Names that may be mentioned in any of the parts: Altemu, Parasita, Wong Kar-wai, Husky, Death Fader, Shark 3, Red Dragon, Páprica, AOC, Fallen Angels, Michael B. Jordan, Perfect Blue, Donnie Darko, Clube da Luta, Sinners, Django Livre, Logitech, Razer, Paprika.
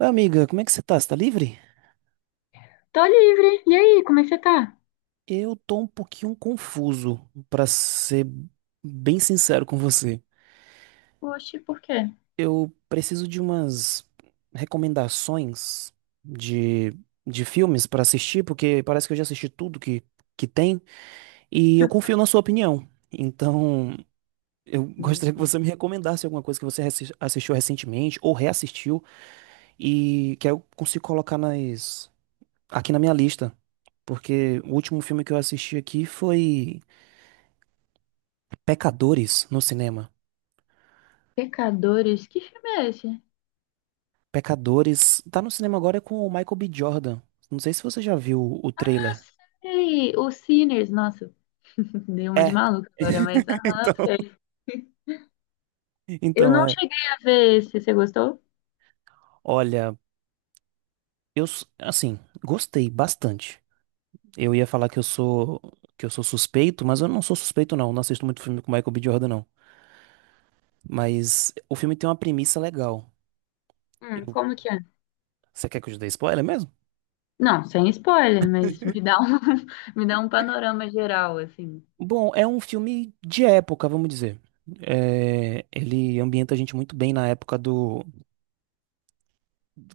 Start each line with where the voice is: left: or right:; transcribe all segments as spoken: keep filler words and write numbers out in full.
right: Oi, Amiga, como é que você tá? Você tá livre?
left: Tô livre. E aí, como é que você tá?
right: Eu tô um pouquinho confuso, pra ser bem sincero com você.
left: Oxe, por quê?
right: Eu preciso de umas recomendações de, de filmes pra assistir, porque parece que eu já assisti tudo que, que tem, e eu confio na sua opinião. Então, eu gostaria que
left: Hum.
right: você me recomendasse alguma coisa que você assis- assistiu recentemente ou reassistiu e que eu consigo colocar nas, aqui na minha lista. Porque o último filme que eu assisti aqui foi Pecadores no cinema.
left: Pecadores? Que filme é esse?
right: Pecadores. Tá no cinema agora com o Michael B. Jordan. Não sei se você já viu o
left: Ah,
right: trailer.
left: sei! O Sinners, nossa, dei uma de
right: É.
left: maluca agora, mas aham,
right: Então,
left: sei. Eu
right: então
left: não
right: é.
left: cheguei a ver esse, você gostou?
right: Olha, eu s- assim, gostei bastante. Eu ia falar que eu sou que eu sou suspeito, mas eu não sou suspeito não. Não assisto muito filme com Michael B. Jordan não. Mas o filme tem uma premissa legal.
left: Hum,
right: Eu-
left: como que é?
right: Você quer que eu te dê spoiler mesmo?
left: Não, sem spoiler, mas me dá um, me dá um panorama geral, assim.
right: Bom, é um filme de época, vamos dizer. É, ele ambienta a gente muito bem na época do.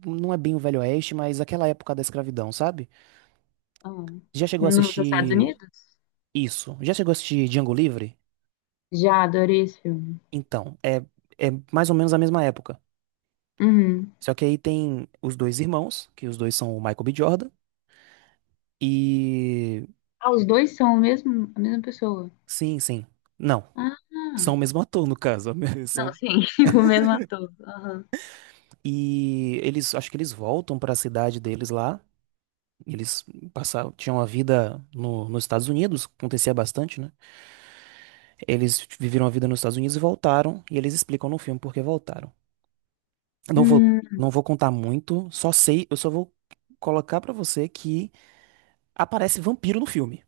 right: Não é bem o Velho Oeste, mas aquela época da escravidão, sabe?
left: Ah,
right: Já chegou a
left: nos Estados
right: assistir
left: Unidos?
right: isso? Já chegou a assistir Django Livre?
left: Já adorei esse filme.
right: Então, é, é mais ou menos a mesma época.
left: Uhum.
right: Só que aí tem os dois irmãos, que os dois são o Michael B. Jordan, e.
left: Ah, os dois são o mesmo, a mesma pessoa.
right: Sim, sim. Não.
left: Ah,
right: São o mesmo ator, no caso.
left: não,
right: São...
left: sim, o mesmo ator. Aham.
right: E eles, acho que eles voltam para a cidade deles lá. Eles passaram, tinham a vida no, nos Estados Unidos, acontecia bastante, né? Eles viveram a vida nos Estados Unidos e voltaram, e eles explicam no filme por que voltaram. Não vou, não vou contar muito, só sei, eu só vou colocar pra você que aparece vampiro no filme.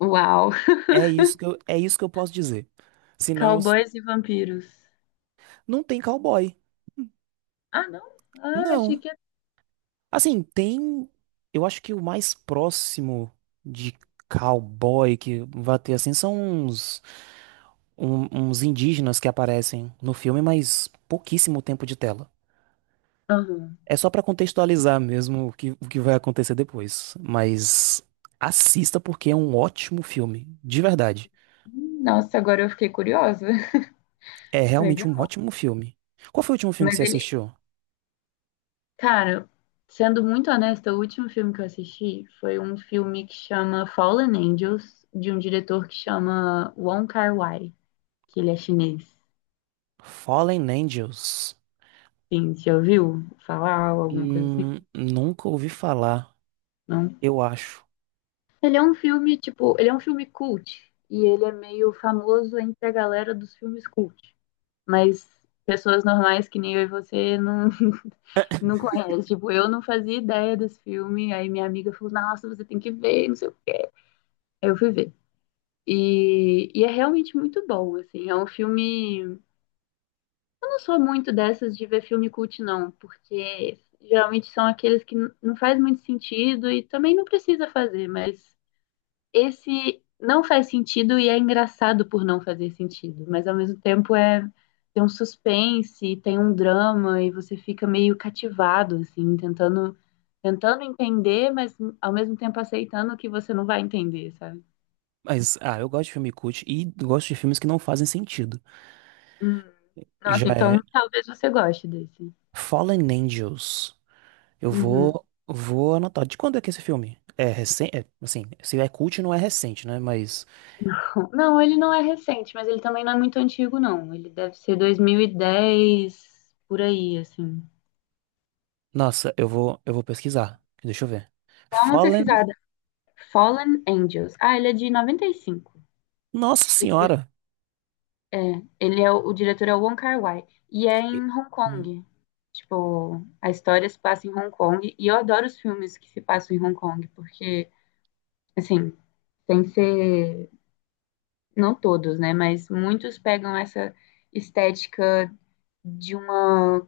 left: Uau!
right: É isso que eu, é isso que eu posso dizer. Senão, s-
left: Cowboys e vampiros.
right: não tem cowboy.
left: Ah, não? Ah, achei
right: Não.
left: que era.
right: Assim, tem, eu acho que o mais próximo de cowboy que vai ter assim são uns, um- uns indígenas que aparecem no filme, mas pouquíssimo tempo de tela.
left: Aham.
right: É só pra contextualizar mesmo o que, o que vai acontecer depois. Mas assista porque é um ótimo filme, de verdade.
left: Hum, nossa, agora eu fiquei curiosa.
right: É realmente um
left: Legal.
right: ótimo filme. Qual foi o último filme que
left: Mas
right: você
left: ele.
right: assistiu?
left: Cara, sendo muito honesta, o último filme que eu assisti foi um filme que chama Fallen Angels, de um diretor que chama Wong Kar-wai, que ele é chinês.
right: Fallen Angels.
left: Sim, já ouviu falar ou alguma coisa assim?
right: Hum, nunca ouvi falar,
left: Não?
right: eu acho.
left: Ele é um filme, tipo, ele é um filme cult. E ele é meio famoso entre a galera dos filmes cult. Mas pessoas normais que nem eu e você não, não conhece. Tipo, eu não fazia ideia desse filme. Aí minha amiga falou, nossa, você tem que ver, não sei o quê. Aí eu fui ver. E, e é realmente muito bom, assim. É um filme. Eu não sou muito dessas de ver filme cult, não, porque geralmente são aqueles que n- não faz muito sentido e também não precisa fazer, mas esse não faz sentido e é engraçado por não fazer sentido, mas ao mesmo tempo é tem um suspense, tem um drama e você fica meio cativado assim, tentando tentando entender, mas ao mesmo tempo aceitando que você não vai entender, sabe?
right: Mas, ah, eu gosto de filme cult e gosto de filmes que não fazem sentido.
left: Hum, Nossa,
right: Já
left: então
right: é
left: talvez você goste desse.
right: Fallen Angels. Eu
left: Uhum.
right: vou, vou anotar. De quando é que é esse filme? É recente? É, assim, se é cult, não é recente, né? Mas.
left: Não, ele não é recente, mas ele também não é muito antigo, não. Ele deve ser dois mil e dez, por aí, assim.
right: Nossa, eu vou, eu vou pesquisar. Deixa eu ver.
left: Dá uma
right: Fallen.
left: pesquisada. Fallen Angels. Ah, ele é de noventa e cinco.
right: Nossa senhora.
left: É, ele é o, o diretor é o Wong Kar-wai e é
right: E-
left: em Hong
right: Hum.
left: Kong. Tipo, a história se passa em Hong Kong e eu adoro os filmes que se passam em Hong Kong porque, assim, tem que ser não todos, né? Mas muitos pegam essa estética de uma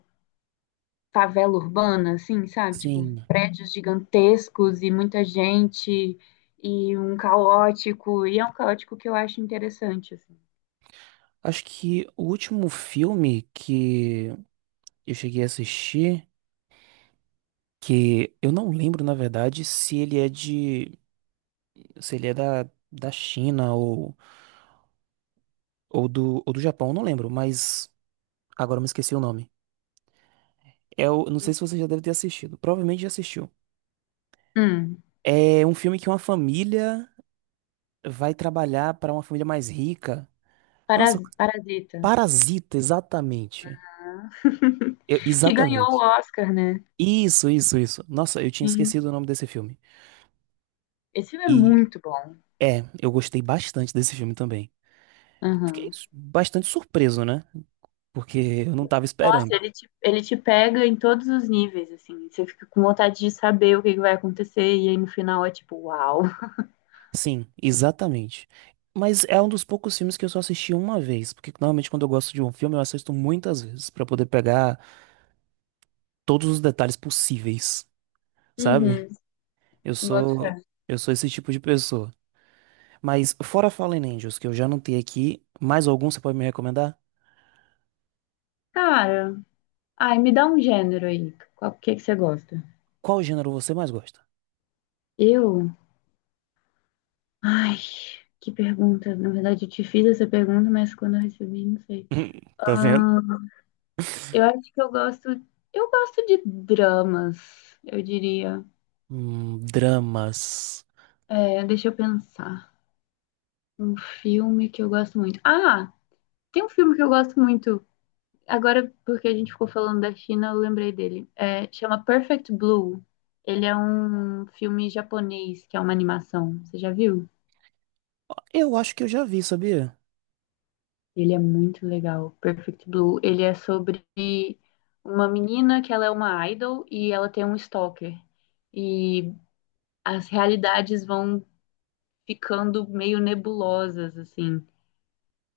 left: favela urbana, assim, sabe? Tipo,
right: Sim.
left: prédios gigantescos e muita gente e um caótico e é um caótico que eu acho interessante, assim.
right: Acho que o último filme que eu cheguei a assistir, que eu não lembro, na verdade, se ele é de, se ele é da, da China ou, ou do, ou do Japão, eu não lembro, mas agora eu me esqueci o nome. É o, não sei se você já deve ter assistido. Provavelmente já assistiu.
left: Hum,
right: É um filme que uma família vai trabalhar para uma família mais rica. Nossa,
left: Paras- Parasita.
right: Parasita, exatamente.
left: Ah.
right: Eu-
left: Que ganhou o
right: exatamente.
left: Oscar, né?
right: Isso, isso, isso. Nossa, eu tinha
left: Sim.
right: esquecido o nome desse filme.
left: Esse filme é
right: E
left: muito bom.
right: é, eu gostei bastante desse filme também. Fiquei
left: Aham.
right: s- bastante surpreso, né? Porque eu não tava
left: Nossa,
right: esperando.
left: ele te, ele te pega em todos os níveis, assim. Você fica com vontade de saber o que que vai acontecer, e aí no final é tipo, uau.
right: Sim, exatamente. Mas é um dos poucos filmes que eu só assisti uma vez, porque normalmente quando eu gosto de um filme eu assisto muitas vezes pra poder pegar todos os detalhes possíveis, sabe?
left: Uhum,
right: Eu
left: boto
right: sou
left: fé.
right: eu sou esse tipo de pessoa. Mas fora Fallen Angels, que eu já não tenho aqui, mais algum você pode me recomendar?
left: Cara, ai, me dá um gênero aí. Qual que que você gosta?
right: Qual gênero você mais gosta?
left: Eu? Ai, que pergunta. Na verdade, eu te fiz essa pergunta, mas quando eu recebi, não sei.
right: Tá vendo?
left: Ah, eu acho que eu gosto. Eu gosto de dramas, eu diria.
right: Hum, dramas.
left: É, deixa eu pensar. Um filme que eu gosto muito. Ah, tem um filme que eu gosto muito. Agora, porque a gente ficou falando da China, eu lembrei dele. É, chama Perfect Blue. Ele é um filme japonês, que é uma animação. Você já viu?
right: Eu acho que eu já vi, sabia?
left: Ele é muito legal. Perfect Blue. Ele é sobre uma menina que ela é uma idol e ela tem um stalker. E as realidades vão ficando meio nebulosas, assim.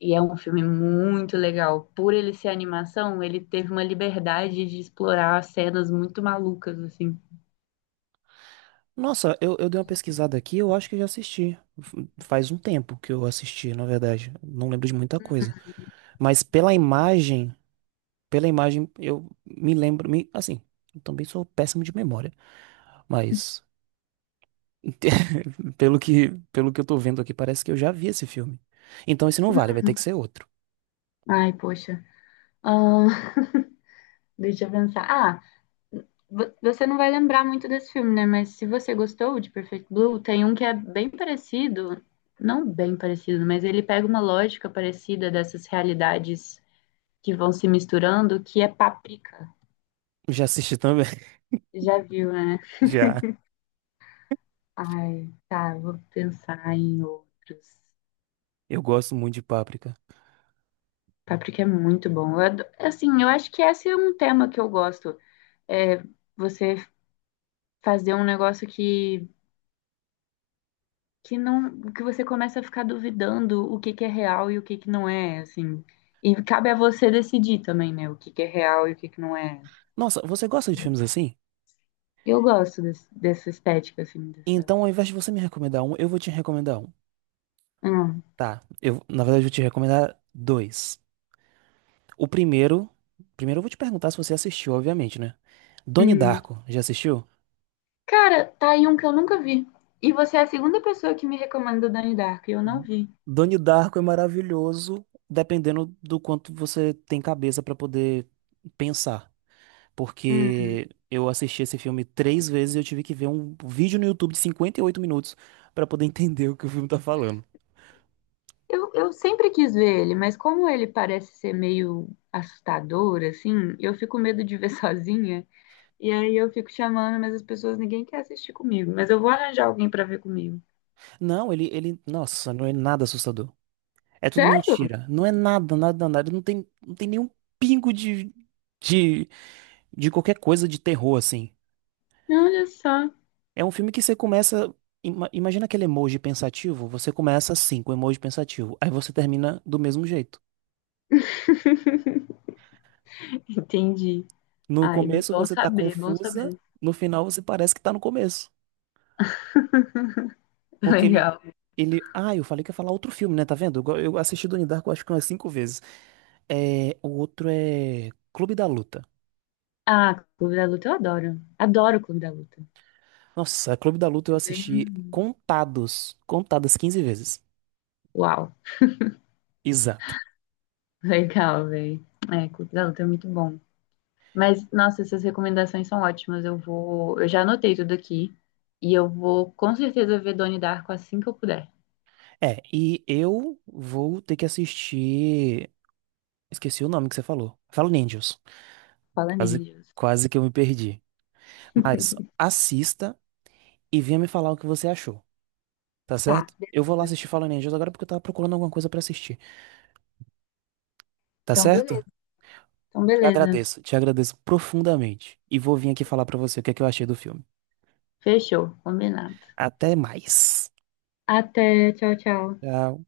left: E é um filme muito legal. Por ele ser animação, ele teve uma liberdade de explorar cenas muito malucas, assim.
right: Nossa, eu, eu dei uma pesquisada aqui, eu acho que eu já assisti. F- Faz um tempo que eu assisti, na verdade. Não lembro de muita coisa. Mas pela imagem, pela imagem, eu me lembro. Me, assim, eu também sou péssimo de memória. Mas pelo que, pelo que eu tô vendo aqui, parece que eu já vi esse filme. Então esse não vale, vai ter que ser outro.
left: Ai, poxa. Ahn, deixa eu pensar. Ah, vo- você não vai lembrar muito desse filme, né? Mas se você gostou de Perfect Blue, tem um que é bem parecido, não bem parecido, mas ele pega uma lógica parecida dessas realidades que vão se misturando, que é Paprika.
right: Já assisti também.
left: Já viu, né?
right: Já.
left: Ai, tá, vou pensar em outros.
right: Eu gosto muito de Páprica.
left: Páprica é muito bom. Eu ado- assim, eu acho que esse é um tema que eu gosto. É você fazer um negócio que, que não, que você começa a ficar duvidando o que que é real e o que que não é, assim. E cabe a você decidir também, né, o que que é real e o que que não é.
right: Nossa, você gosta de filmes assim?
left: Eu gosto desse- dessa estética, assim, dessa.
right: Então, ao invés de você me recomendar um, eu vou te recomendar um.
left: Hum.
right: Tá. Eu, na verdade, eu vou te recomendar dois. O primeiro. Primeiro eu vou te perguntar se você assistiu, obviamente, né? Donnie
left: Hum.
right: Darko, já assistiu?
left: Cara, tá aí um que eu nunca vi. E você é a segunda pessoa que me recomenda o Donnie Darko, e eu não vi.
right: Donnie Darko é maravilhoso, dependendo do quanto você tem cabeça pra poder pensar.
left: Hum.
right: Porque eu assisti esse filme três vezes e eu tive que ver um vídeo no YouTube de cinquenta e oito minutos pra poder entender o que o filme tá falando.
left: Eu, eu sempre quis ver ele, mas como ele parece ser meio assustador, assim, eu fico com medo de ver sozinha. E aí eu fico chamando, mas as pessoas, ninguém quer assistir comigo. Mas eu vou arranjar alguém pra ver comigo.
right: Não, ele, ele, nossa, não é nada assustador. É tudo
left: Sério?
right: mentira. Não é nada, nada, nada. Não tem, não tem nenhum pingo de, de, de qualquer coisa de terror, assim.
left: Olha só.
right: É um filme que você começa. ima- Imagina aquele emoji pensativo. Você começa assim, com o emoji pensativo. Aí você termina do mesmo jeito.
left: Entendi.
right: No
left: Ai,
right: começo
left: bom
right: você tá
left: saber, bom
right: confusa,
left: saber.
right: no final você parece que tá no começo. Porque ele.
left: Legal.
right: Ele. Ah, eu falei que ia falar outro filme, né? Tá vendo? Eu, go- eu assisti Donnie Darko acho que umas cinco vezes. É, o outro é Clube da Luta.
left: Ah, Clube da Luta eu adoro. Adoro o Clube da Luta.
right: Nossa, Clube da Luta eu
left: É bem.
right: assisti contados, contadas quinze vezes.
left: Uau,
right: Exato.
left: legal, velho. É, Clube da Luta é muito bom. Mas, nossa, essas recomendações são ótimas. Eu vou, eu já anotei tudo aqui e eu vou com certeza ver Donnie Darko assim que eu puder.
right: É, e eu vou ter que assistir. Esqueci o nome que você falou. Fala Ninjas.
left: Fala
right: Quase,
left: Angels.
right: quase que eu me perdi. Mas assista e venha me falar o que você achou, tá
left: Tá,
right: certo? Eu vou lá
left: beleza.
right: assistir Fallen Angels agora porque eu tava procurando alguma coisa pra assistir, tá
left: Então,
right: certo?
left: beleza. Então,
right: Te
left: beleza.
right: agradeço, te agradeço profundamente. E vou vir aqui falar pra você o que é que eu achei do filme.
left: Fechou, combinado.
right: Até mais.
left: Até, tchau, tchau.
right: Tchau.